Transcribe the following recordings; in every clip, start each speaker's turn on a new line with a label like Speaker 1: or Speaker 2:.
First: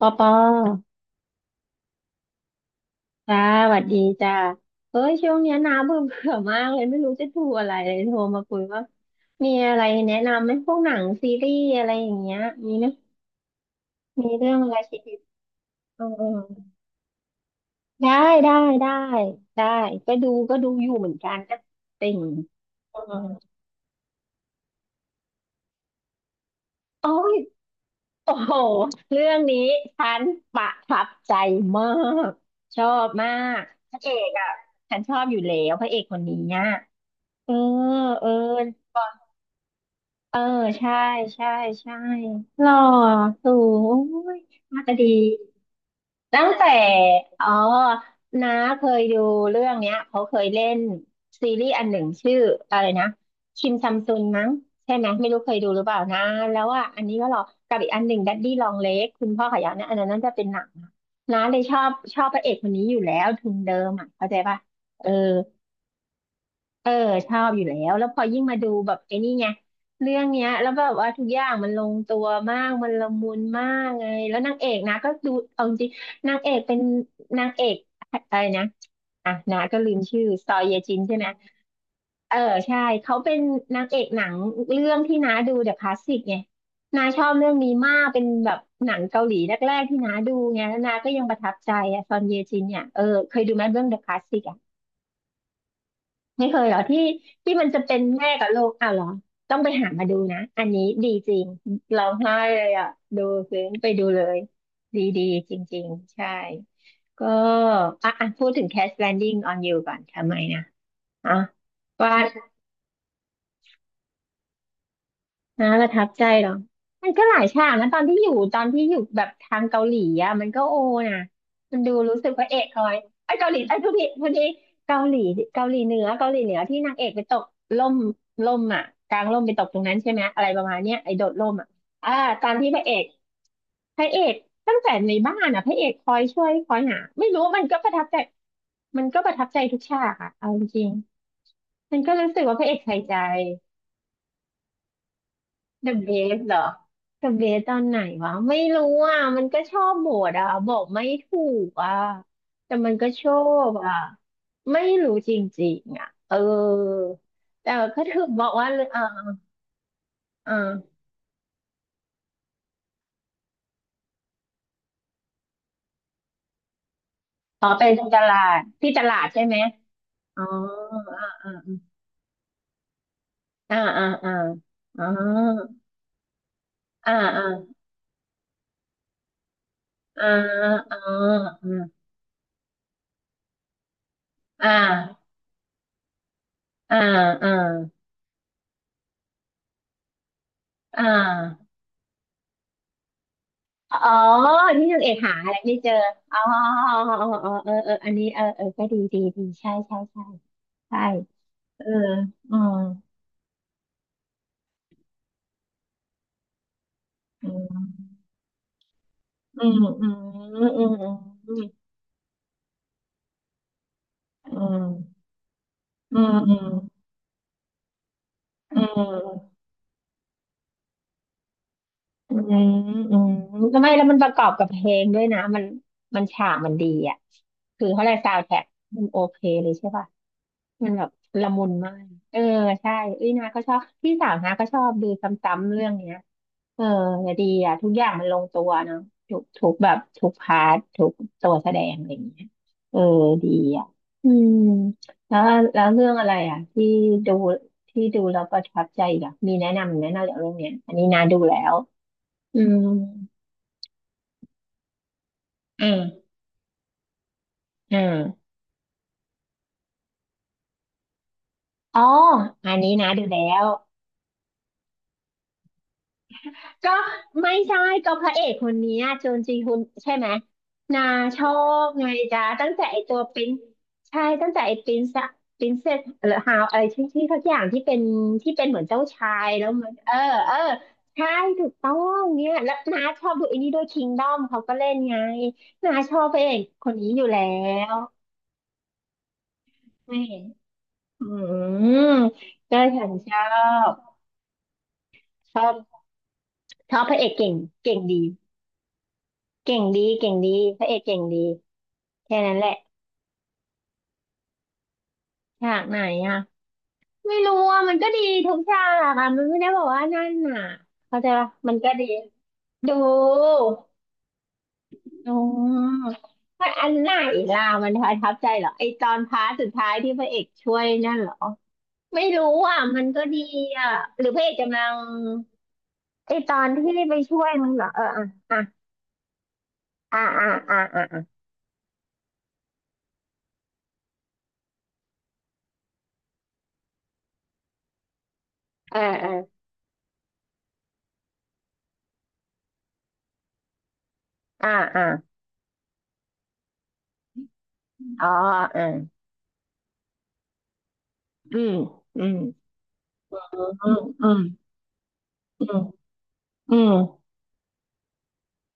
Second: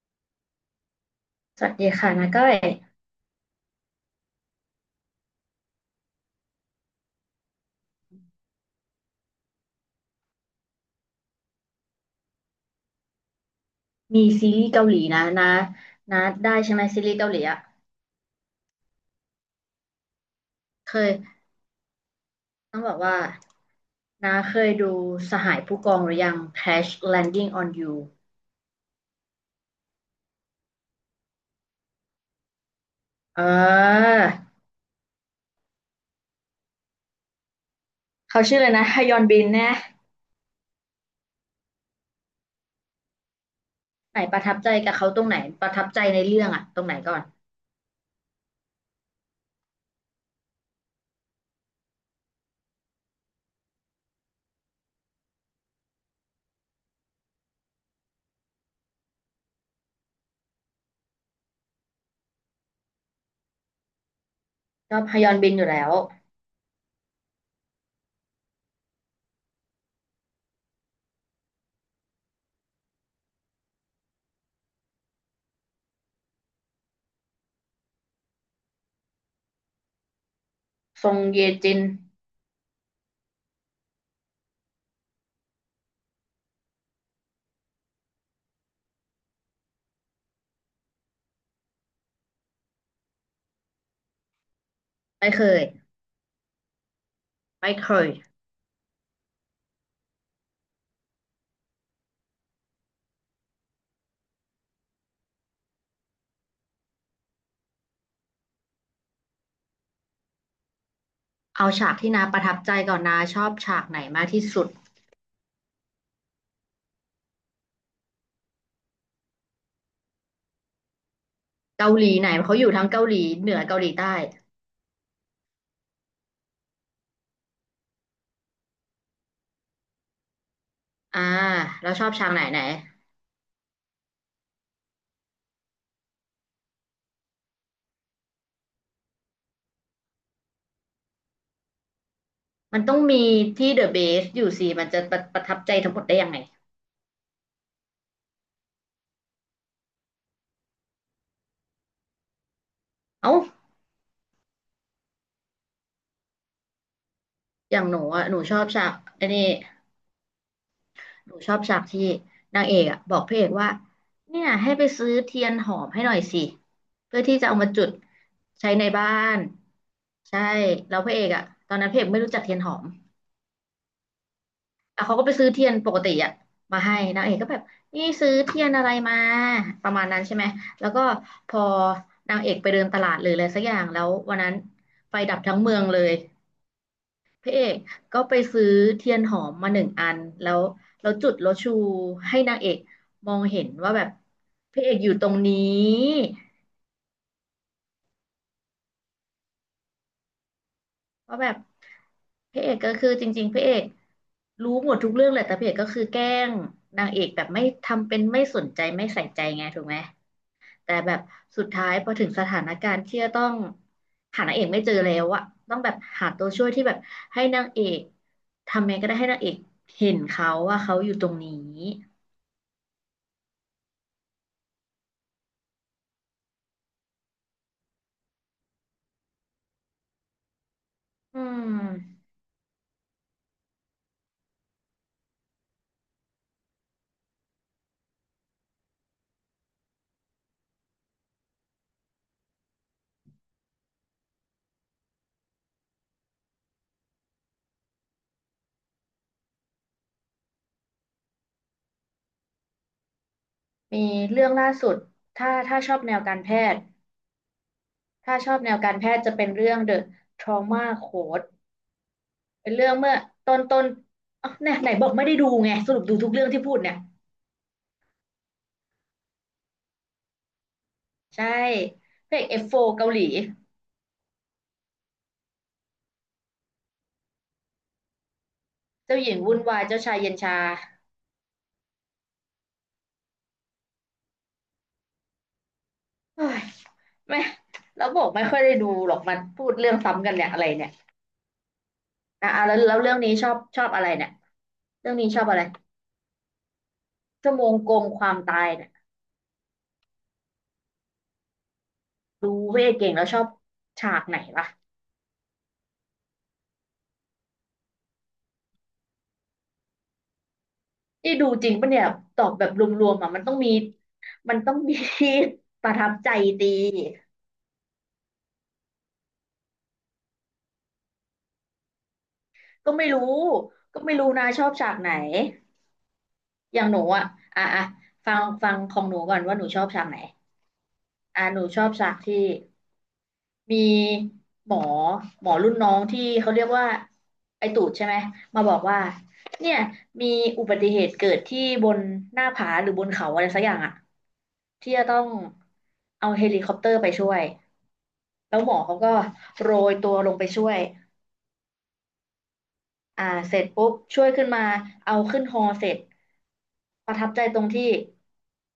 Speaker 1: ปอปอ
Speaker 2: สวัสดีค่ะนะก้อย
Speaker 1: จ้าสวัสดีจ้าเอ้ยช่วงเนี้ยน้าเบื่อเบื่อมากเลยไม่รู้จะดูอะไรเลยโทรมาคุยว่ามีอะไรแนะนำไหมพวกหนังซีรีส์อะไรอย่างเงี้ยมีไหม
Speaker 2: มี
Speaker 1: มี
Speaker 2: ซี
Speaker 1: เรื่อง
Speaker 2: รี
Speaker 1: อะ
Speaker 2: ส์
Speaker 1: ไร
Speaker 2: เกาหลี
Speaker 1: ชีวิต
Speaker 2: นะนะ
Speaker 1: เออ
Speaker 2: นะ
Speaker 1: เออ
Speaker 2: ได้ใช่ไหมซีรีส์เกาหลีอ่ะ
Speaker 1: ได้ได้ได้ได้ก็ดูอ
Speaker 2: เค
Speaker 1: ยู่เหมือนกัน
Speaker 2: ย
Speaker 1: นะติ่ง
Speaker 2: ต้องบอ
Speaker 1: เอ
Speaker 2: กว่า
Speaker 1: อ
Speaker 2: นะเคยดูสหายผู้กองหรือยัง Crash
Speaker 1: โอ้ย
Speaker 2: Landing on You
Speaker 1: โอ้โหเรื่องนี้ฉันประทับใจมากชอบมา
Speaker 2: เ
Speaker 1: กพระเอ
Speaker 2: ออ
Speaker 1: กอ่ะฉันชอบอยู่แล้วพระเอกคนนี้อ่ะเออเออ
Speaker 2: เขาชื่ออะไรนะฮยอนบินนะ
Speaker 1: เออใช่ใช่ใช่หล่อสูง
Speaker 2: ไหน
Speaker 1: โอ้
Speaker 2: ป
Speaker 1: ย
Speaker 2: ระทับใจ
Speaker 1: น่า
Speaker 2: กั
Speaker 1: จะ
Speaker 2: บ
Speaker 1: ดี
Speaker 2: เขาตรงไหนประทับใจในเรื่
Speaker 1: ตั้
Speaker 2: อ
Speaker 1: ง
Speaker 2: งอ่ะ
Speaker 1: แต่
Speaker 2: ตรงไหนก่อน
Speaker 1: อ๋อน้าเคยดูเรื่องเนี้ยเขาเคยเล่นซีรีส์อันหนึ่งชื่ออะไรนะคิมซัมซุนมั้งใช่ไหมไม่รู้เคยดูหรือเปล่านะแล้วอ่ะอันนี้ก็หล่อกับอีกอันหนึ่งดัดดี้ลองเลกคุณพ่อขยันนะอันนั้นน่าจะเป็นหนังนะน้าเลยชอบพระเอกคนนี้อยู่แล้วทุนเดิมอ่ะเข้าใจป่ะ
Speaker 2: ชอ
Speaker 1: เอ
Speaker 2: บ
Speaker 1: อ
Speaker 2: ฮยอนบินอยู่แล้ว
Speaker 1: เออชอบอยู่แล้วแล้วพอยิ่งมาดูแบบไอ้นี่ไงเรื่องเนี้ยแล้วแบบว่าทุกอย่างมันลงตัวมากมันละมุนมากไงแล้วนางเอกนะก็ดูเอาจริงนางเอกเป็นนางเอกอะไรนะอ่ะนะก็ลืมชื่อซอเยจิน
Speaker 2: ซ
Speaker 1: ใช่
Speaker 2: ง
Speaker 1: ไหม
Speaker 2: เยจิน
Speaker 1: เออใช่เขาเป็นนางเอกหนังเรื่องที่น้าดูเดอะคลาสสิกไงน้าชอบเรื่องนี้มากเป็นแบบหนังเกาหลีแรกๆที่น้าดูไงแล้วน้าก็ยังประทับใจอะซอนเยจินเนี่ยเออเคยดูไหมเรื่องเดอะคลาสสิก
Speaker 2: ไม่เคย
Speaker 1: ไม่เคยเหรอที่ที่มัน
Speaker 2: ไม่
Speaker 1: จะ
Speaker 2: เค
Speaker 1: เป็น
Speaker 2: ย
Speaker 1: แม่กับลูกอ้าวเหรอต้องไปหามาดูนะอันนี้ดีจริงร้องไห้เลยอ่ะดูซึ้งไปดูเลยดีดีจริงๆใช่ก็อ่ะอ่ะพูดถึง Crash Landing on You ก่อนทำไมนะอ่ะ
Speaker 2: เอาฉากที่
Speaker 1: ว่า
Speaker 2: นาประทับใจก่อนนาชอบฉากไหนมากที่สุด
Speaker 1: นะประทับใจเหรอมันก็หลายฉากนะตอนที่อยู่แบบทางเกาหลีอ่ะมันก็โอนะมันดู
Speaker 2: เกาหลี
Speaker 1: รู้
Speaker 2: ไห
Speaker 1: สึ
Speaker 2: น
Speaker 1: กพ
Speaker 2: เพราะ
Speaker 1: ระเอ
Speaker 2: เขาอ
Speaker 1: ก
Speaker 2: ยู่
Speaker 1: คอ
Speaker 2: ทั้ง
Speaker 1: ย
Speaker 2: เกาหลี
Speaker 1: ไอ้ยเกา
Speaker 2: เห
Speaker 1: ห
Speaker 2: นื
Speaker 1: ลี
Speaker 2: อ
Speaker 1: ไอ้
Speaker 2: เกา
Speaker 1: ย
Speaker 2: ห
Speaker 1: พู
Speaker 2: ลี
Speaker 1: ดผิด
Speaker 2: ใต้
Speaker 1: พูดผิดเกาหลีเกาหลีเหนือเกาหลีเหนือที่นางเอกไปตกล่มล่มอ่ะกลางล่มไปตกตรงนั้นใช่ไหมอะไรประมาณเนี้ยไอ้
Speaker 2: อ่า
Speaker 1: โดดล่มอ่ะ
Speaker 2: เราชอ
Speaker 1: อ่า
Speaker 2: บฉากไหน
Speaker 1: ตอน
Speaker 2: ไหน
Speaker 1: ที่พระเอกตั้งแต่ในบ้านอ่ะพระเอกคอยช่วยคอยหาไม่รู้มันก็ประทับใจมันก็ประทับใจทุกฉากอ่ะเอาจริงๆมันก็รู้สึกว่าพระเอก
Speaker 2: มันต้
Speaker 1: ใส่
Speaker 2: อง
Speaker 1: ใจ
Speaker 2: มีที่เดอะเบสอยู่สิมันจะประทับใจ
Speaker 1: เด
Speaker 2: ทั้ง
Speaker 1: อะ
Speaker 2: หมด
Speaker 1: เบ
Speaker 2: ได้ยังไง
Speaker 1: สเหรอเดอะเบสตอนไหนวะไม่รู้อ่ะมันก็ชอบโบดอ่ะบอกไม่ถูกอ่ะแต่มันก็ชอ
Speaker 2: เอ้า
Speaker 1: บอ่ะไม่รู้จริงๆอ่ะเออแต่
Speaker 2: อย่างห
Speaker 1: ก็
Speaker 2: นู
Speaker 1: ถึ
Speaker 2: อะ
Speaker 1: ง
Speaker 2: หนู
Speaker 1: บอก
Speaker 2: ชอบ
Speaker 1: ว่าเ่อ
Speaker 2: ฉาก
Speaker 1: อ่า
Speaker 2: ไอ้นี่
Speaker 1: อ่า
Speaker 2: หนูชอบฉากที่นางเอกอะบอกพระเอกว่าเนี่ยให้ไปซื้อเทียนหอมให้หน่อยสิเพื่อที่จะเอา
Speaker 1: อ๋อ
Speaker 2: มา
Speaker 1: ไป
Speaker 2: จุด
Speaker 1: ตลาด
Speaker 2: ใช้ใน
Speaker 1: ที่ต
Speaker 2: บ้า
Speaker 1: ลาด
Speaker 2: น
Speaker 1: ใช่ไหมอ๋
Speaker 2: ใช่
Speaker 1: อ
Speaker 2: แล้วพระเอกอะตอนนั้นพระเอกไม่รู้จักเทียนหอม
Speaker 1: อ่าอ่าอ่า
Speaker 2: อ่ะ
Speaker 1: อ่า
Speaker 2: เขาก็ไปซื้อเทียนปกติอะมาให้
Speaker 1: อ่า
Speaker 2: นางเอก
Speaker 1: อ่า
Speaker 2: ก็แบบนี่ซื้อเทียนอะไรมาประมาณนั้น
Speaker 1: อ่า
Speaker 2: ใช่ไหมแล้ว
Speaker 1: อ่า
Speaker 2: ก็
Speaker 1: อ
Speaker 2: พอ
Speaker 1: ่า
Speaker 2: นางเอกไปเดินตลาดหรืออะไรสักอย่างแล้ววันนั้น
Speaker 1: อ่
Speaker 2: ไฟ
Speaker 1: า
Speaker 2: ดับทั้งเมืองเลย
Speaker 1: อ่าอ่า
Speaker 2: พ
Speaker 1: อ่า
Speaker 2: ระเอกก็ไปซื้อเทียนหอมมาหนึ่งอันแล้ว
Speaker 1: อ่
Speaker 2: แล้วจุดแล้ว
Speaker 1: า
Speaker 2: ชูให้นางเอกมองเห็นว่า
Speaker 1: อ๋อ
Speaker 2: แบบพระ
Speaker 1: นี่
Speaker 2: เอก
Speaker 1: นาง
Speaker 2: อ
Speaker 1: เอ
Speaker 2: ยู่
Speaker 1: ก
Speaker 2: ตร
Speaker 1: หา
Speaker 2: ง
Speaker 1: อะ
Speaker 2: นี
Speaker 1: ไรไม่เจอ
Speaker 2: ้
Speaker 1: อ๋ออ๋ออ๋อเออเอออันนี้เออเออก็ดีดีดีใช่ใช่ใช่ใช่
Speaker 2: ว่าแบบ
Speaker 1: เอออื
Speaker 2: พระเอ
Speaker 1: ม
Speaker 2: กก็คือจริงๆพระเอกรู้หมดทุกเรื่องแหละแต่พระเอกก็คือแกล้งนางเอกแบ
Speaker 1: อื
Speaker 2: บไม่
Speaker 1: ม
Speaker 2: ทำเป็นไม่สนใจไม่ใส่ใจ
Speaker 1: อื
Speaker 2: ไง
Speaker 1: ม
Speaker 2: ถูกไหม
Speaker 1: อืม
Speaker 2: แต่แบบ
Speaker 1: อืม
Speaker 2: สุดท้ายพอถึงสถานการณ์ที่จะต้องหานา
Speaker 1: อื
Speaker 2: งเอกไม่เจอแล้
Speaker 1: ม
Speaker 2: วอะต้องแบบ
Speaker 1: อื
Speaker 2: หา
Speaker 1: มอืม
Speaker 2: ตัว
Speaker 1: อื
Speaker 2: ช่
Speaker 1: ม
Speaker 2: วยที่แบบให้นางเอก
Speaker 1: อื
Speaker 2: ทำัไงก็ได้ให้นางเอก
Speaker 1: ม
Speaker 2: เห็นเขาว่าเขาอยู่ตรงนี้
Speaker 1: อืมอืมก็ไมแล้วมันประกอบกับเพลงด้วยนะมันมันฉากมันดีอ่ะคือเขาเลยซาวด์แทร็กมันโอเคเลยใช่ป่ะมันแบบ
Speaker 2: อื
Speaker 1: ละมุนมาก
Speaker 2: ม
Speaker 1: เออใช่อุ้ยนาก็ชอบพี่สาวนาก็ชอบดูซ้ำๆเรื่องเนี้ยเออดีอ่ะทุกอย่างมันลงตัวเนาะทุกแบบทุกพาร์ททุกตัวแสดงอะไรอย่างเงี้ยเออดีอ่ะอืมแล้วแล้วเรื่องอะไรอ่ะที่ดูที่ดูแล้วประทับใจอีกอ่ะมีแนะนำจากเรื่องเนี้ยอันนี้นาดูแล้ว อืม
Speaker 2: มีเรื่องล่าสุดถ้าชอ
Speaker 1: อ่า
Speaker 2: บแนวการแพทย์
Speaker 1: อ่
Speaker 2: ถ้าช
Speaker 1: า
Speaker 2: อบแนวการแพทย์จะเป็นเรื่อง The Trauma Code
Speaker 1: อ๋อ
Speaker 2: เป็
Speaker 1: อั
Speaker 2: น
Speaker 1: น
Speaker 2: เรื่
Speaker 1: นี้
Speaker 2: อง
Speaker 1: นะ
Speaker 2: เมื่อ
Speaker 1: ดูแล้
Speaker 2: ต้น
Speaker 1: ว
Speaker 2: ต้นอ๋อเนี่ยไหนบอกไม่ได้ดูไงสรุปดูทุกเรื่องที่พูด
Speaker 1: ก็
Speaker 2: เนี่ย
Speaker 1: ไม่ใช่ก็พระเอกคนเนี้ยโจนจีฮุนใช่ไหมนาช
Speaker 2: ใช่
Speaker 1: อบไง
Speaker 2: พระ
Speaker 1: จ๊ะ
Speaker 2: เอก
Speaker 1: ตั้งแต่
Speaker 2: F4
Speaker 1: ไอ
Speaker 2: เกา
Speaker 1: ตั
Speaker 2: ห
Speaker 1: ว
Speaker 2: ลี
Speaker 1: ปรินใช่ตั้งแต่ไอปรินซะปรินเซสหรือฮาวอะไรที่ทุกอย่างที่เป็นเหมือนเจ้า
Speaker 2: เจ้าห
Speaker 1: ชา
Speaker 2: ญิง
Speaker 1: ย
Speaker 2: วุ่น
Speaker 1: แล้ว
Speaker 2: วาย
Speaker 1: มัน
Speaker 2: เจ้า
Speaker 1: เออ
Speaker 2: ชายเย็น
Speaker 1: เออ
Speaker 2: ชา
Speaker 1: ใช่ถูกต้องเนี่ยแล้วนาชอบดูไอันนี้ด้วยคิงดอมเขาก็เล่นไงนาชอบพระ
Speaker 2: โอ้
Speaker 1: เอ
Speaker 2: ย
Speaker 1: กคนนี้อยู่
Speaker 2: ไม่
Speaker 1: แล้ว
Speaker 2: แล้วบอกไม่ค่อยได้ดูหรอกมันพูดเรื่อง
Speaker 1: ไม่
Speaker 2: ซ้ำกัน
Speaker 1: เห็น
Speaker 2: เนี่ยอะไรเนี่ย
Speaker 1: อืม
Speaker 2: อ่ะแล้
Speaker 1: ก็
Speaker 2: วแล้ว
Speaker 1: ฉั
Speaker 2: เรื่
Speaker 1: น
Speaker 2: อง
Speaker 1: ช
Speaker 2: นี้
Speaker 1: อ
Speaker 2: ชอบชอบ
Speaker 1: บ
Speaker 2: อะไรเนี่ยเรื่องนี้ชอบ
Speaker 1: ช
Speaker 2: อะไร
Speaker 1: อบชอบพระเอกเก่
Speaker 2: ชั่
Speaker 1: ง
Speaker 2: วโมงโก
Speaker 1: เก่ง
Speaker 2: งค
Speaker 1: ดี
Speaker 2: วามตายเนี่ย
Speaker 1: เก่งดีพระเอกเก่งดีแค่
Speaker 2: ดู
Speaker 1: นั้นแหละ
Speaker 2: เว่เก่งแล้วชอบฉากไหนล่ะ
Speaker 1: ฉากไหนอ่ะไม่รู้อ่ะมันก็ดีทุกฉากอ่ะมันไม่ได้บอกว่านั่นน่ะเข้าใจ
Speaker 2: นี่ดู
Speaker 1: ปะ
Speaker 2: จริ
Speaker 1: มั
Speaker 2: ง
Speaker 1: นก็
Speaker 2: ปะเนี่
Speaker 1: ดี
Speaker 2: ยตอบแบบร
Speaker 1: ดู
Speaker 2: วมๆอ่ะมันต้องมี
Speaker 1: อืม
Speaker 2: ประทับใจ
Speaker 1: มั
Speaker 2: ดี
Speaker 1: นอันไหนล่ะมันประทับใจเหรอไอตอนพาร์ทสุดท้ายที่พระเอกช่วยนั่นเหรอไม่รู้อ่ะ
Speaker 2: ก็
Speaker 1: มั
Speaker 2: ไม่
Speaker 1: น
Speaker 2: รู้
Speaker 1: ก็ดีอ่ะ
Speaker 2: ก็ไม่
Speaker 1: หรื
Speaker 2: รู้
Speaker 1: อพระ
Speaker 2: นะ
Speaker 1: เอก
Speaker 2: ชอบ
Speaker 1: กำลั
Speaker 2: ฉา
Speaker 1: ง
Speaker 2: กไหน
Speaker 1: ไอตอน
Speaker 2: อย่าง
Speaker 1: ที่
Speaker 2: หนู
Speaker 1: ไป
Speaker 2: อ่ะ
Speaker 1: ช่วย
Speaker 2: อ่ะ
Speaker 1: มันเหร
Speaker 2: อ่ะ
Speaker 1: อเออ
Speaker 2: ฟัง
Speaker 1: อ่ะ
Speaker 2: ฟังของหนูก่อนว่าหนูชอบฉากไหน
Speaker 1: อ่ะอ่ะอ่ะอ่ะ
Speaker 2: อ่ะหนูชอบฉากที่ มีหมอหมอรุ่นน้องที่เขาเรียกว่าไอตูดใช่ไหมมาบอก
Speaker 1: อ่ะ
Speaker 2: ว่า
Speaker 1: อ่ะเออเออ
Speaker 2: เนี่ยมีอุบัติเหตุเกิดที่บนหน้าผาหรือบนเขาอะไรสักอย่างอะ
Speaker 1: อ่ะ
Speaker 2: ที่
Speaker 1: อ่ะ
Speaker 2: จะต้องเอาเฮลิคอปเตอร์ไปช่วย
Speaker 1: อ๋อ
Speaker 2: แล้วหม
Speaker 1: เอ
Speaker 2: อ
Speaker 1: อ
Speaker 2: เขาก็โรยตัวลงไปช่วย
Speaker 1: อืมอืม
Speaker 2: อ่า
Speaker 1: อ
Speaker 2: เสร็จ
Speaker 1: ื
Speaker 2: ปุ๊บ
Speaker 1: ม
Speaker 2: ช่
Speaker 1: อื
Speaker 2: วย
Speaker 1: ม
Speaker 2: ขึ้นมาเอาขึ้นฮอเสร็จ
Speaker 1: อื
Speaker 2: ประ
Speaker 1: ม
Speaker 2: ทับใจตรงที่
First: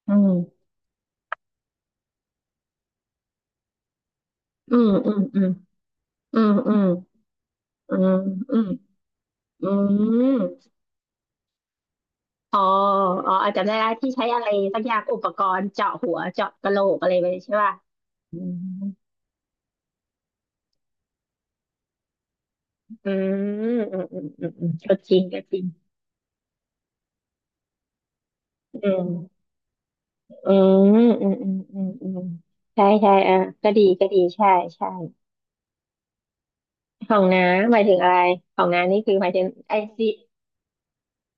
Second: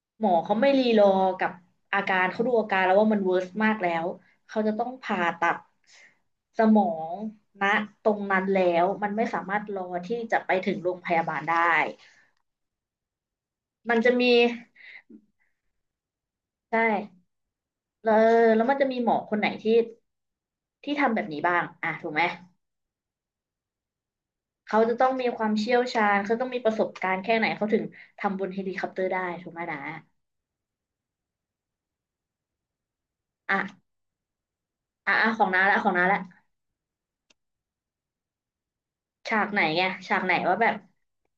Speaker 1: อื
Speaker 2: หมอเขา
Speaker 1: ม
Speaker 2: ไม่รีรอกับอาการเขาดูอาการแล้วว่ามันเวิร์สมากแล้วเขาจะ
Speaker 1: อื
Speaker 2: ต้อ
Speaker 1: ม
Speaker 2: ง
Speaker 1: อื
Speaker 2: ผ่า
Speaker 1: ม
Speaker 2: ตัด
Speaker 1: อืม
Speaker 2: ส
Speaker 1: อืมอื
Speaker 2: ม
Speaker 1: ม
Speaker 2: องณ
Speaker 1: อื
Speaker 2: ต
Speaker 1: ม
Speaker 2: รงนั้น
Speaker 1: อืม
Speaker 2: แล้วมันไม่สามารถ
Speaker 1: อื
Speaker 2: ร
Speaker 1: ม
Speaker 2: อที่
Speaker 1: อื
Speaker 2: จะไป
Speaker 1: ม
Speaker 2: ถึงโรงพยาบาลได้
Speaker 1: อ๋ออ๋ออาจจำได้แล้ว
Speaker 2: มัน
Speaker 1: ที่
Speaker 2: จะ
Speaker 1: ใช้
Speaker 2: มี
Speaker 1: อะไรสักอย่างอุปกรณ์เจาะหัวเจาะกะโหล
Speaker 2: ใช่
Speaker 1: กอะไรไปใช่ป่ะ
Speaker 2: แล้ว
Speaker 1: อืม
Speaker 2: แล้วมันจะมีหมอคนไหนที่ทำแบบนี้บ้างอ่ะถูกไหม
Speaker 1: อืมอืมอืมอืมอืม
Speaker 2: เขา
Speaker 1: ก็
Speaker 2: จะต้อ
Speaker 1: จ
Speaker 2: ง
Speaker 1: ริง
Speaker 2: มี
Speaker 1: ก็
Speaker 2: ควา
Speaker 1: จ
Speaker 2: ม
Speaker 1: ริง
Speaker 2: เชี่ยวชาญเขาต้องมีประสบการณ์แค่ไหนเขาถึงทำบนเฮลิ
Speaker 1: อื
Speaker 2: คอปเตอร์ได้
Speaker 1: ม
Speaker 2: ถูกไหมนะ
Speaker 1: อืมอืมอืมอืมอืมใช่ใช่อ่ะ
Speaker 2: อ่ะ
Speaker 1: ก็ดีก็ดีใช่ใช่
Speaker 2: อ่ะของน้าละ
Speaker 1: ของน้าหมายถึงอะไรของน้านี่คือหมาย
Speaker 2: ฉา
Speaker 1: ถึง
Speaker 2: กไหน
Speaker 1: ไอ
Speaker 2: ไง
Speaker 1: ซี
Speaker 2: ฉากไหนว่าแบบ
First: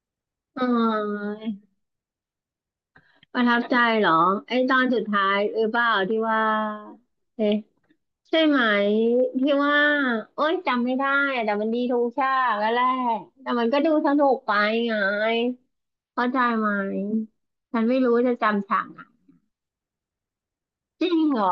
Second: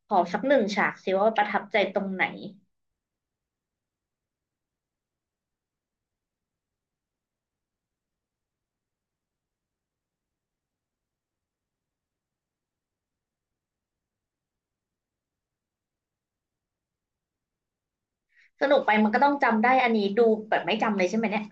Speaker 2: ขอสักหนึ่
Speaker 1: อ๋
Speaker 2: ง
Speaker 1: อ
Speaker 2: ฉากสิว่าประทับใจตรงไหน
Speaker 1: ประทับใจเหรอไอ้ตอนสุดท้ายเออเปล่าที่ว่าเอ๊ะใช่ไหมที่ว่าโอ๊ยจำไม่ได้อะแต่มันดีทุกฉากแล้วแหละแต่มันก็ดูสนุกไปไงเข้าใจไหมฉันไม่รู้จะ
Speaker 2: ส
Speaker 1: จำ
Speaker 2: นุ
Speaker 1: ฉา
Speaker 2: ก
Speaker 1: ก
Speaker 2: ไป
Speaker 1: ไหน
Speaker 2: มันก็ต้องจำได้อันนี้ดูแบบไม่จำ
Speaker 1: จ
Speaker 2: เลย
Speaker 1: ริ
Speaker 2: ใช่
Speaker 1: ง
Speaker 2: ไหม
Speaker 1: เหร
Speaker 2: เนี่ย
Speaker 1: อ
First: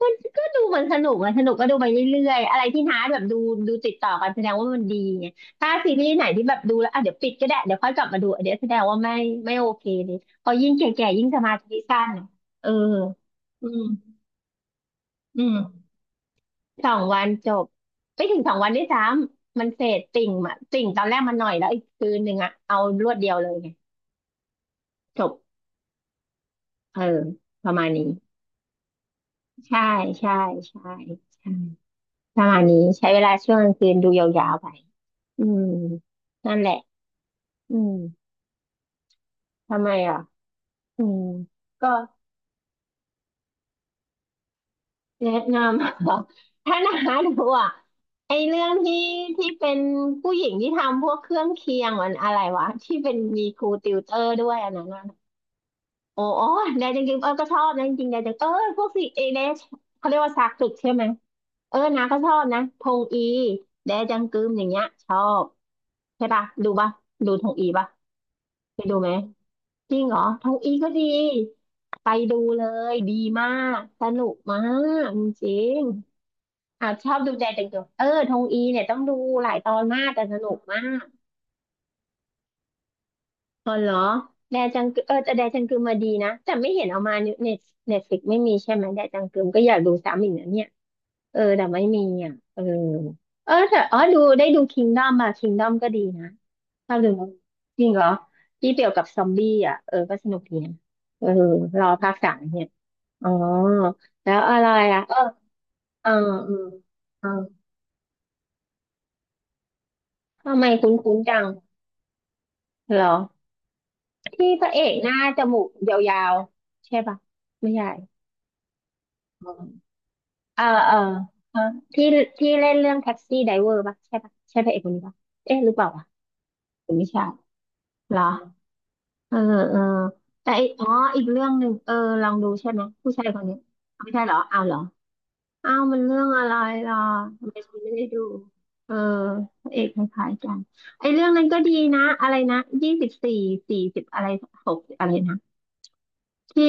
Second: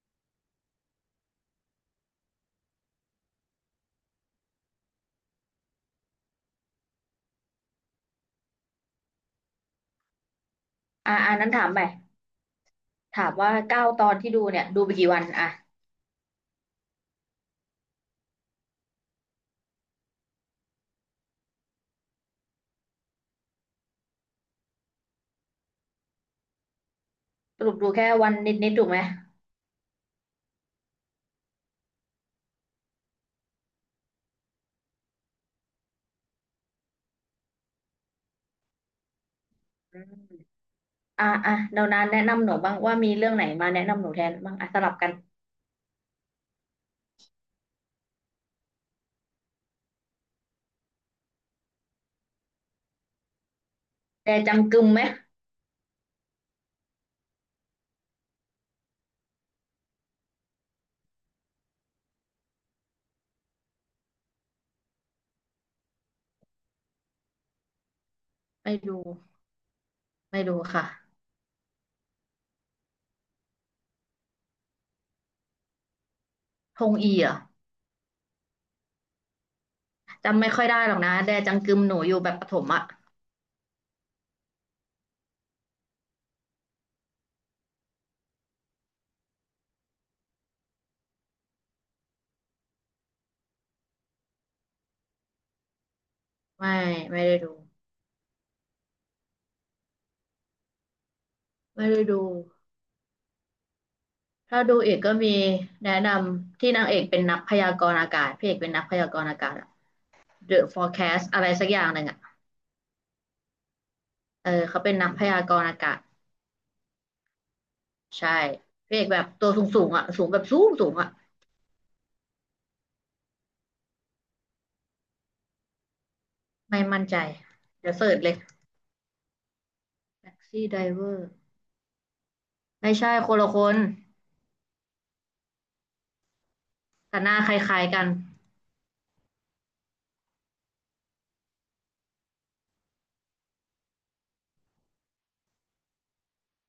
Speaker 1: ก็ก็ดูเหมือนสนุกอะสนุกก็ดูไปเรื่อยๆอะไรที่ท้าแบบดูดูติดต่อกันแสดงว่ามันดีไงถ้าซีรีส์ไหนที่แบบดูแล้วอ่ะเดี๋ยวปิดก็ได้เดี๋ยวค่อยกลับมาดูอันเดี๋ยวแสดงว่าไม่ไม่โอเคเลยพอยิ่งแก่
Speaker 2: อ่า
Speaker 1: ๆยิ่ง
Speaker 2: อ่ะ
Speaker 1: ส
Speaker 2: นั้น
Speaker 1: มา
Speaker 2: ถาม
Speaker 1: ธิ
Speaker 2: ไป
Speaker 1: สั้นอะเออ
Speaker 2: ถามว่า
Speaker 1: อืม
Speaker 2: เก้าตอนที่ดูเนี่ยดูไปกี่วัน
Speaker 1: อื
Speaker 2: อ่ะ
Speaker 1: มสองวันจบไม่ถึงสองวันด้วยซ้ำมันเสร็จติ่งอะติ่งตอนแรกมันหน่อยแล้วอีกคืนหนึ่งอะเอารวดเดียวเลยไงจบเออ
Speaker 2: ส
Speaker 1: ป
Speaker 2: รุ
Speaker 1: ระ
Speaker 2: ป
Speaker 1: มา
Speaker 2: ดู
Speaker 1: ณนี้
Speaker 2: แค่วันนิดถูกไหม
Speaker 1: ใช่ใช่ใช่ใช่ประมาณนี้ใช้เวลาช่วงกลางคืนดูยาวๆไป อืมนั่นแหละอืมทำไม
Speaker 2: อื
Speaker 1: อ่ะ
Speaker 2: ม
Speaker 1: อืม
Speaker 2: อ่ะอ่ะเดี๋ยว
Speaker 1: ก็
Speaker 2: น้าแนะนำหนูบ้างว่ามีเรื่องไหนมาแนะนำหนูแทนบ้างอ่ะสลับกัน
Speaker 1: แนะนำ ถ้านาดูอ่ะไอเรื่องที่ที่เป็นผู้หญิงที่ทำพวกเครื่องเคียงมันอะไรวะที่เป็นมีครูติวเตอร์
Speaker 2: แต่
Speaker 1: ด้วยอั
Speaker 2: จำ
Speaker 1: น
Speaker 2: กึ
Speaker 1: นั้
Speaker 2: ม
Speaker 1: น
Speaker 2: ไหม
Speaker 1: อะโอ้โอ้แดนจังกิมเออก็ชอบนะจริงๆแดนจังเออพวกสิเอเดชเขาเรียกว่าซากสึกใช่ไหมเออนาก็ชอบนะทงอีแดจังกึมอย่างเงี้ยชอบใช่ปะดูปะดูทงอีปะ
Speaker 2: ไม่
Speaker 1: ไปดู
Speaker 2: ดู
Speaker 1: ไหม จริงเหรอ
Speaker 2: ไม่
Speaker 1: ทอง
Speaker 2: ดู
Speaker 1: อี
Speaker 2: ค่ะ
Speaker 1: ก็ดีไปดูเลยดีมากสนุกมากจริงๆ
Speaker 2: ท
Speaker 1: อ่ะ
Speaker 2: ง
Speaker 1: ชอ
Speaker 2: อี
Speaker 1: บ
Speaker 2: เหร
Speaker 1: ดู
Speaker 2: อ
Speaker 1: แดจังเกิลเออทองอีเนี่ยต้องดูหลายตอนมากแต่ส
Speaker 2: จำ
Speaker 1: นุ
Speaker 2: ไม่
Speaker 1: ก
Speaker 2: ค่อย
Speaker 1: มา
Speaker 2: ได้หรอก
Speaker 1: ก
Speaker 2: นะแดจังกึมหนูอยู่แบบประถมอะ
Speaker 1: อ๋อเหรอแดจังกึมเออแต่แดจังกึมมาดีนะแต่ไม่เห็นเอามาเน็ตเน็ตฟิกไม่มีใช่ไหมแดจังกึมก็อยากดูซ้ำอีกนะเนี่ยเออแต่ไม่มีอ่ะเออเออแต่อ๋อดูได้ดูคิงดอมมาคิงดอมก็ดีนะ
Speaker 2: ไม่
Speaker 1: ชอบดู
Speaker 2: ไม่
Speaker 1: ไหม
Speaker 2: ได้ดู
Speaker 1: จริงเหรอที่เกี่ยวกับซอมบี้อ่ะเออก็สนุกดีนะเออร
Speaker 2: ไม่
Speaker 1: อ
Speaker 2: ได้
Speaker 1: ภาค
Speaker 2: ดู
Speaker 1: 3เนี่ย อ๋อแล้วอะ
Speaker 2: ถ้า
Speaker 1: ไร
Speaker 2: ดูเอีก
Speaker 1: อ่ะ
Speaker 2: ก็
Speaker 1: เออ
Speaker 2: มีแนะ
Speaker 1: เอ
Speaker 2: น
Speaker 1: ออื
Speaker 2: ำ
Speaker 1: ม
Speaker 2: ที่นางเอกเป็น
Speaker 1: เออ
Speaker 2: นักพยากรณ์อากาศพระเอกเป็นนักพยากรณ์อากาศอะ
Speaker 1: ทำ
Speaker 2: The
Speaker 1: ไมคุ้น
Speaker 2: Forecast
Speaker 1: ๆจั
Speaker 2: อะ
Speaker 1: ง
Speaker 2: ไรสักอย่างหนึ่งอะ
Speaker 1: เหรอที่
Speaker 2: เออ
Speaker 1: พระเอ
Speaker 2: เขาเป็
Speaker 1: ก
Speaker 2: น
Speaker 1: ห
Speaker 2: นัก
Speaker 1: น้า
Speaker 2: พ
Speaker 1: จ
Speaker 2: ยาก
Speaker 1: มู
Speaker 2: ร
Speaker 1: ก
Speaker 2: ณ์อากาศ
Speaker 1: ยาวๆใช่ปะไม่ใช่
Speaker 2: ใช่พระเอกแบบตั
Speaker 1: อ๋
Speaker 2: ว
Speaker 1: อ
Speaker 2: สูงสูงอะสูงแบบสู
Speaker 1: เออ
Speaker 2: งสู
Speaker 1: เอ
Speaker 2: ง
Speaker 1: อ
Speaker 2: อะ
Speaker 1: เออที่ที่เล่นเรื่องแท็กซี่ไดเวอร์ปะใช่ปะใช่พระเอกคนนี้ปะเอ๊ะหรือเปล่าวะ
Speaker 2: ไม่
Speaker 1: หรือ
Speaker 2: มั่น
Speaker 1: ไม่
Speaker 2: ใจ
Speaker 1: ใช่
Speaker 2: เดี๋ยวเสิ
Speaker 1: เห
Speaker 2: ร์
Speaker 1: ร
Speaker 2: ช
Speaker 1: อ
Speaker 2: เลย
Speaker 1: เออเออแต่อีก
Speaker 2: Taxi
Speaker 1: อ๋ออีก
Speaker 2: Driver
Speaker 1: เรื่องหนึ่งเออลองดูใช่ไหม
Speaker 2: ไม่
Speaker 1: ผู้
Speaker 2: ใช่
Speaker 1: ชาย
Speaker 2: ค
Speaker 1: ค
Speaker 2: น
Speaker 1: น
Speaker 2: ละ
Speaker 1: นี้
Speaker 2: คน
Speaker 1: ไม่ใช่เหรอเอาเหรอ อ้าวมันเรื่องอะไรล่ะ
Speaker 2: แต่หน้า
Speaker 1: ทำ
Speaker 2: คล
Speaker 1: ไมฉัน
Speaker 2: ้าย
Speaker 1: ไม่
Speaker 2: ๆกั
Speaker 1: ได้
Speaker 2: น
Speaker 1: ดูเออพระเอกคล้ายๆกันไอ้เรื่องนั้นก็ดีนะอะไรนะ2440อะไร6อะไรนะที่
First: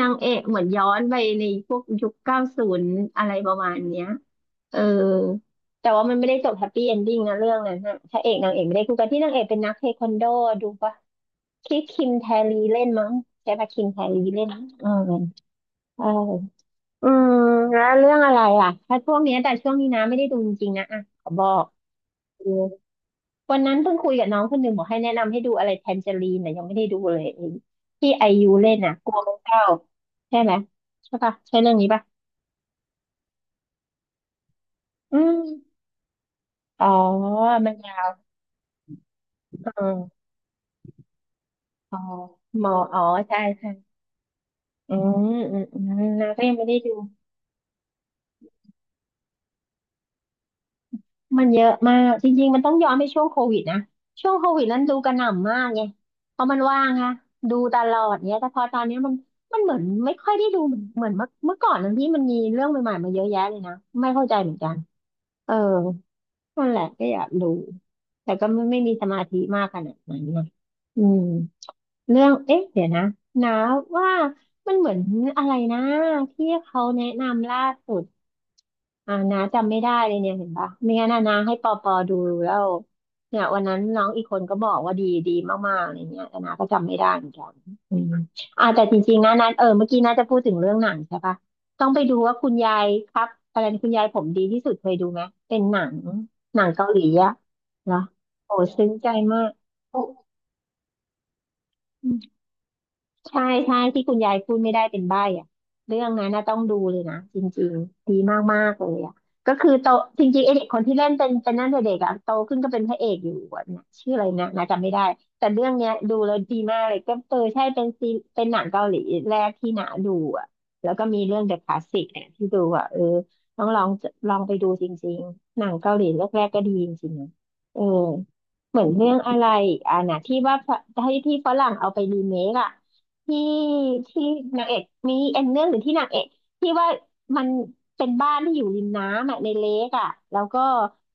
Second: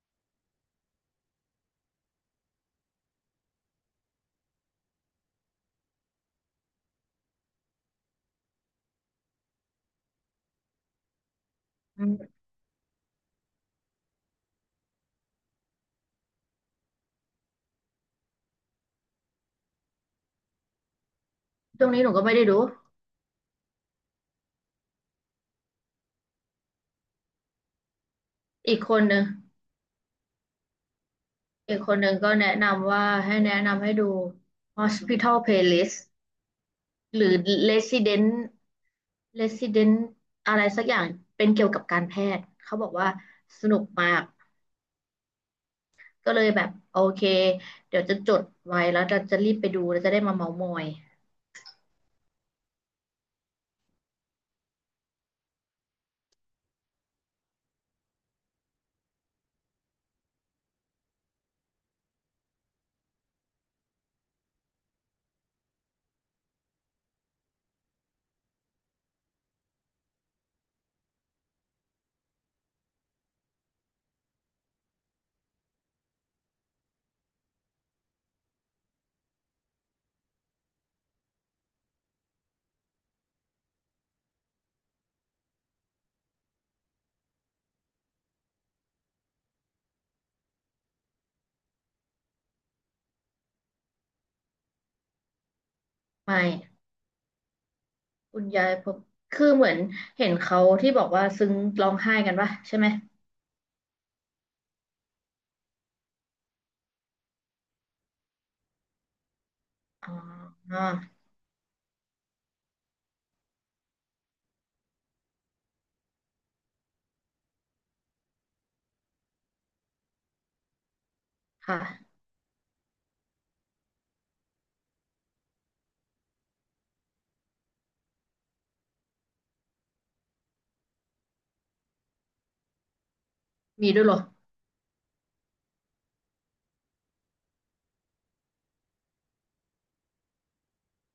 Speaker 1: นางเอกเหมือนย้อนไปในพวกยุค90อะไรประมาณเนี้ยเออแต่ว่ามันไม่ได้จบแฮปปี้เอนดิ้งนะเรื่องนั้นนะพระเอกนางเอกไม่ได้คู่กันที่นางเอกเป็นนักเทควันโดดูปะคิด
Speaker 2: อื
Speaker 1: คิมแท
Speaker 2: ม
Speaker 1: รีเล่นมั้งใช่ปะคิมแทรีเล่นมั้งเออเออ อืมแล้วเรื่องอะไรอ่ะถ้าช่วงเนี้ยแต่ช่วงนี้นะไม่ได้ดูจริงๆนะอ่ะขอบอก
Speaker 2: ช่วงนี้หนูก็ไม่ได้
Speaker 1: ดู
Speaker 2: ดู
Speaker 1: วันนั้นเพิ่งคุยกับน้องคนหนึ่งบอกให้แนะนำให้ดูอะไรแทนเจอรีนนะยังไม่ได้ดูเลยไอ้ที่ไอยูเล่
Speaker 2: อี
Speaker 1: น
Speaker 2: กค
Speaker 1: นะ
Speaker 2: น
Speaker 1: กลั
Speaker 2: ห
Speaker 1: ว
Speaker 2: นึ่ง
Speaker 1: ไมัเศร้าใช่ไหมใช่ปะใช่เรื่อ
Speaker 2: อี
Speaker 1: ง
Speaker 2: ก
Speaker 1: นี้
Speaker 2: คน
Speaker 1: ปะ
Speaker 2: หนึ่งก็แนะนำว่าให้แนะนำให้ดู
Speaker 1: อื
Speaker 2: Hospital
Speaker 1: ม
Speaker 2: Playlist
Speaker 1: อ๋อ
Speaker 2: หรือ
Speaker 1: มันยัง
Speaker 2: resident resident
Speaker 1: ออ
Speaker 2: อะไรสักอย่างเป็นเกี่ยวกับ
Speaker 1: อ๋อ
Speaker 2: การแพทย์
Speaker 1: หมอ
Speaker 2: เขาบอก
Speaker 1: อ๋อ
Speaker 2: ว่า
Speaker 1: ใช่
Speaker 2: สนุก
Speaker 1: ใช่
Speaker 2: มาก
Speaker 1: อืมอืมอืมนะ
Speaker 2: ก็เล
Speaker 1: ก็
Speaker 2: ย
Speaker 1: ยัง
Speaker 2: แบ
Speaker 1: ไม่
Speaker 2: บ
Speaker 1: ได้ดู
Speaker 2: โอเคเดี๋ยวจะจดไว้แล้วจะรีบไปดูแล้วจะได้มาเมาท์มอย
Speaker 1: มันเยอะมากจริงๆมันต้องย้อนไปช่วงโควิดนะช่วงโควิดนั้นดูกระหน่ำมากไงเพราะมันว่างค่ะดูตลอดเนี้ยแต่พอตอนเนี้ยมันเหมือนไม่ค่อยได้ดูเหมือนเมื่อก่อนนั้นที่มันมีเรื่องใหม่ๆมาเยอะแยะเลยนะไม่เข้าใจเหมือนกันเออนั่นแหละก็อยากดูแต่ก็ไม่ไม่มีสมาธิมากขนาดนั้นนะอืม เรื่องเอ๊ะเดี๋ยวนะนะว่ามันเหมือนอะไรนะที่เขาแนะนำล่าสุดอ่านะจำไม่ได้เลยเนี่ยเห็นปะไม่งั้นนะนะให้ปอปอดูแล้วเนี่ยวันนั้นน้องอีกคนก็บอกว่าดีดีมากๆอะไรเงี้ยแต่นะก็จำไม่ได้เหมือนกันอืมอ่าแต่จริงๆนะนะเออเมื่อกี้นะจะพูดถึงเรื่องหนังใช่ปะต้องไปดูว่าคุณยายครับอะไรนะคุณยายผมดีที่สุดเคยดูไหมเป็นหนัง
Speaker 2: ไม่
Speaker 1: หนังเกาหลีอะเหรอ
Speaker 2: คุณ
Speaker 1: โอ้
Speaker 2: ยายผ
Speaker 1: ซึ้ง
Speaker 2: ม
Speaker 1: ใจมา
Speaker 2: คือ
Speaker 1: ก
Speaker 2: เหมือนเห็นเขาที่บอกว่าซึ้งร้องไห้กันปะใช่ไหม
Speaker 1: ใช่ใช่ที่คุณยายพูดไม่ได้เป็นใบ้อะเรื่องนั้นนะต้องดูเลยนะจริงๆดีมากๆเลยอ่ะก็คือโต
Speaker 2: อ๋
Speaker 1: จริงๆไอเด็กค
Speaker 2: อ
Speaker 1: นที่เล่นเป็นเป็นนั่นแต่เด็กอ่ะโตขึ้นก็เป็นพระเอกอยู่อะนะชื่ออะไรนะนะจำไม่ได้แต่เรื่องเนี้ยดูแล้วดีมากเลยก็เออใช่เป็นซีเป็นหนังเกาหลีแรกที่หนาดูอ่ะแล้วก็มีเรื่อง The Classic
Speaker 2: ค่ะ
Speaker 1: เนี่ยที่ดูอ่ะเออต้องลองลองไปดูจริงๆหนังเกาหลีแรกๆก็ดีจริงๆนะเออเหมือนเรื่องอะไรอ่ะนะที่ว่าพระที่ที่ฝรั่งเอาไปรีเมคอ่ะ ที่
Speaker 2: มีด้วยเหรอ
Speaker 1: ที่นางเอกมีเอ็นเรื่องหรือที่นางเอกที่ว่ามันเป็นบ้านที่อยู่ริมน้ำอ่ะในเลกอ่ะแล้วก็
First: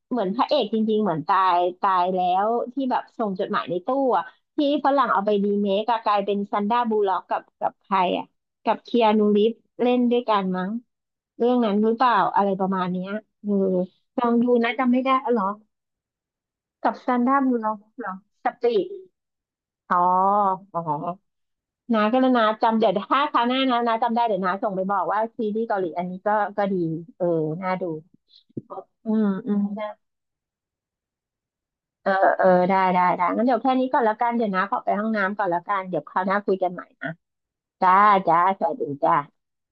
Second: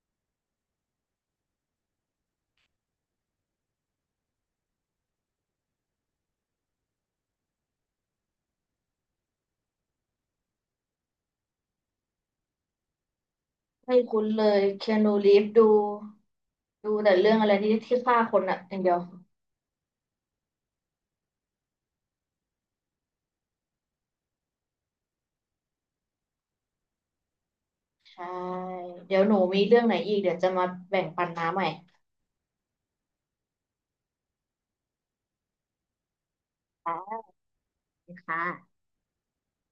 Speaker 1: เหมือนพระเอกจริงๆเหมือนตายตายแล้วที่แบบส่งจดหมายในตู้อ่ะที่ฝรั่งเอาไปรีเมคอะกลายเป็นซันดราบูลล็อกกับกับใครอ่ะกับเคียนูรีฟเล่นด้วยกันมั้งเรื่องนั้นหรือเปล่าอะไรประมาณเนี้ยเออ
Speaker 2: ไม่
Speaker 1: ล
Speaker 2: คุ้
Speaker 1: อ
Speaker 2: น
Speaker 1: ง
Speaker 2: เล
Speaker 1: ดู
Speaker 2: ย
Speaker 1: นะจำ
Speaker 2: แคี
Speaker 1: ไม่ได้
Speaker 2: นู
Speaker 1: อ๋อ
Speaker 2: รี
Speaker 1: เหรอ
Speaker 2: ฟดูดู
Speaker 1: กับ
Speaker 2: แต่
Speaker 1: ซันด
Speaker 2: เรื่
Speaker 1: รา
Speaker 2: องอะไร
Speaker 1: บูลล็
Speaker 2: ที่
Speaker 1: อก
Speaker 2: ที่
Speaker 1: เหรอ
Speaker 2: ฆ่าคน
Speaker 1: ส
Speaker 2: อะอ
Speaker 1: ปี
Speaker 2: ย่าง
Speaker 1: ด
Speaker 2: เดียว
Speaker 1: อ๋ออ๋อ นาก็แล้วนะจำเดี๋ยวถ้าคราวหน้านะนาจำได้เดี๋ยวนาส่งไปบอกว่าซีรีส์เกาหลีอันนี้ก็ก็ดีเออน่าดู
Speaker 2: ใช่
Speaker 1: อื
Speaker 2: เดี๋ยว
Speaker 1: ม
Speaker 2: หนู
Speaker 1: อื
Speaker 2: มี
Speaker 1: ม
Speaker 2: เรื่องไหนอีกเดี๋ยวจะมาแบ่งปันน้าใหม่
Speaker 1: เออเออได้ได้ได้งั้นเดี๋ยวแค่นี้ก่อนละกันเดี๋ยวนะขอไปห้องน้ำก่อนละกันเดี๋ยวคราวหน้าคุยกันใหม่นะจ้า
Speaker 2: ค
Speaker 1: จ้าสวัส
Speaker 2: ่ะ
Speaker 1: ดีจ้า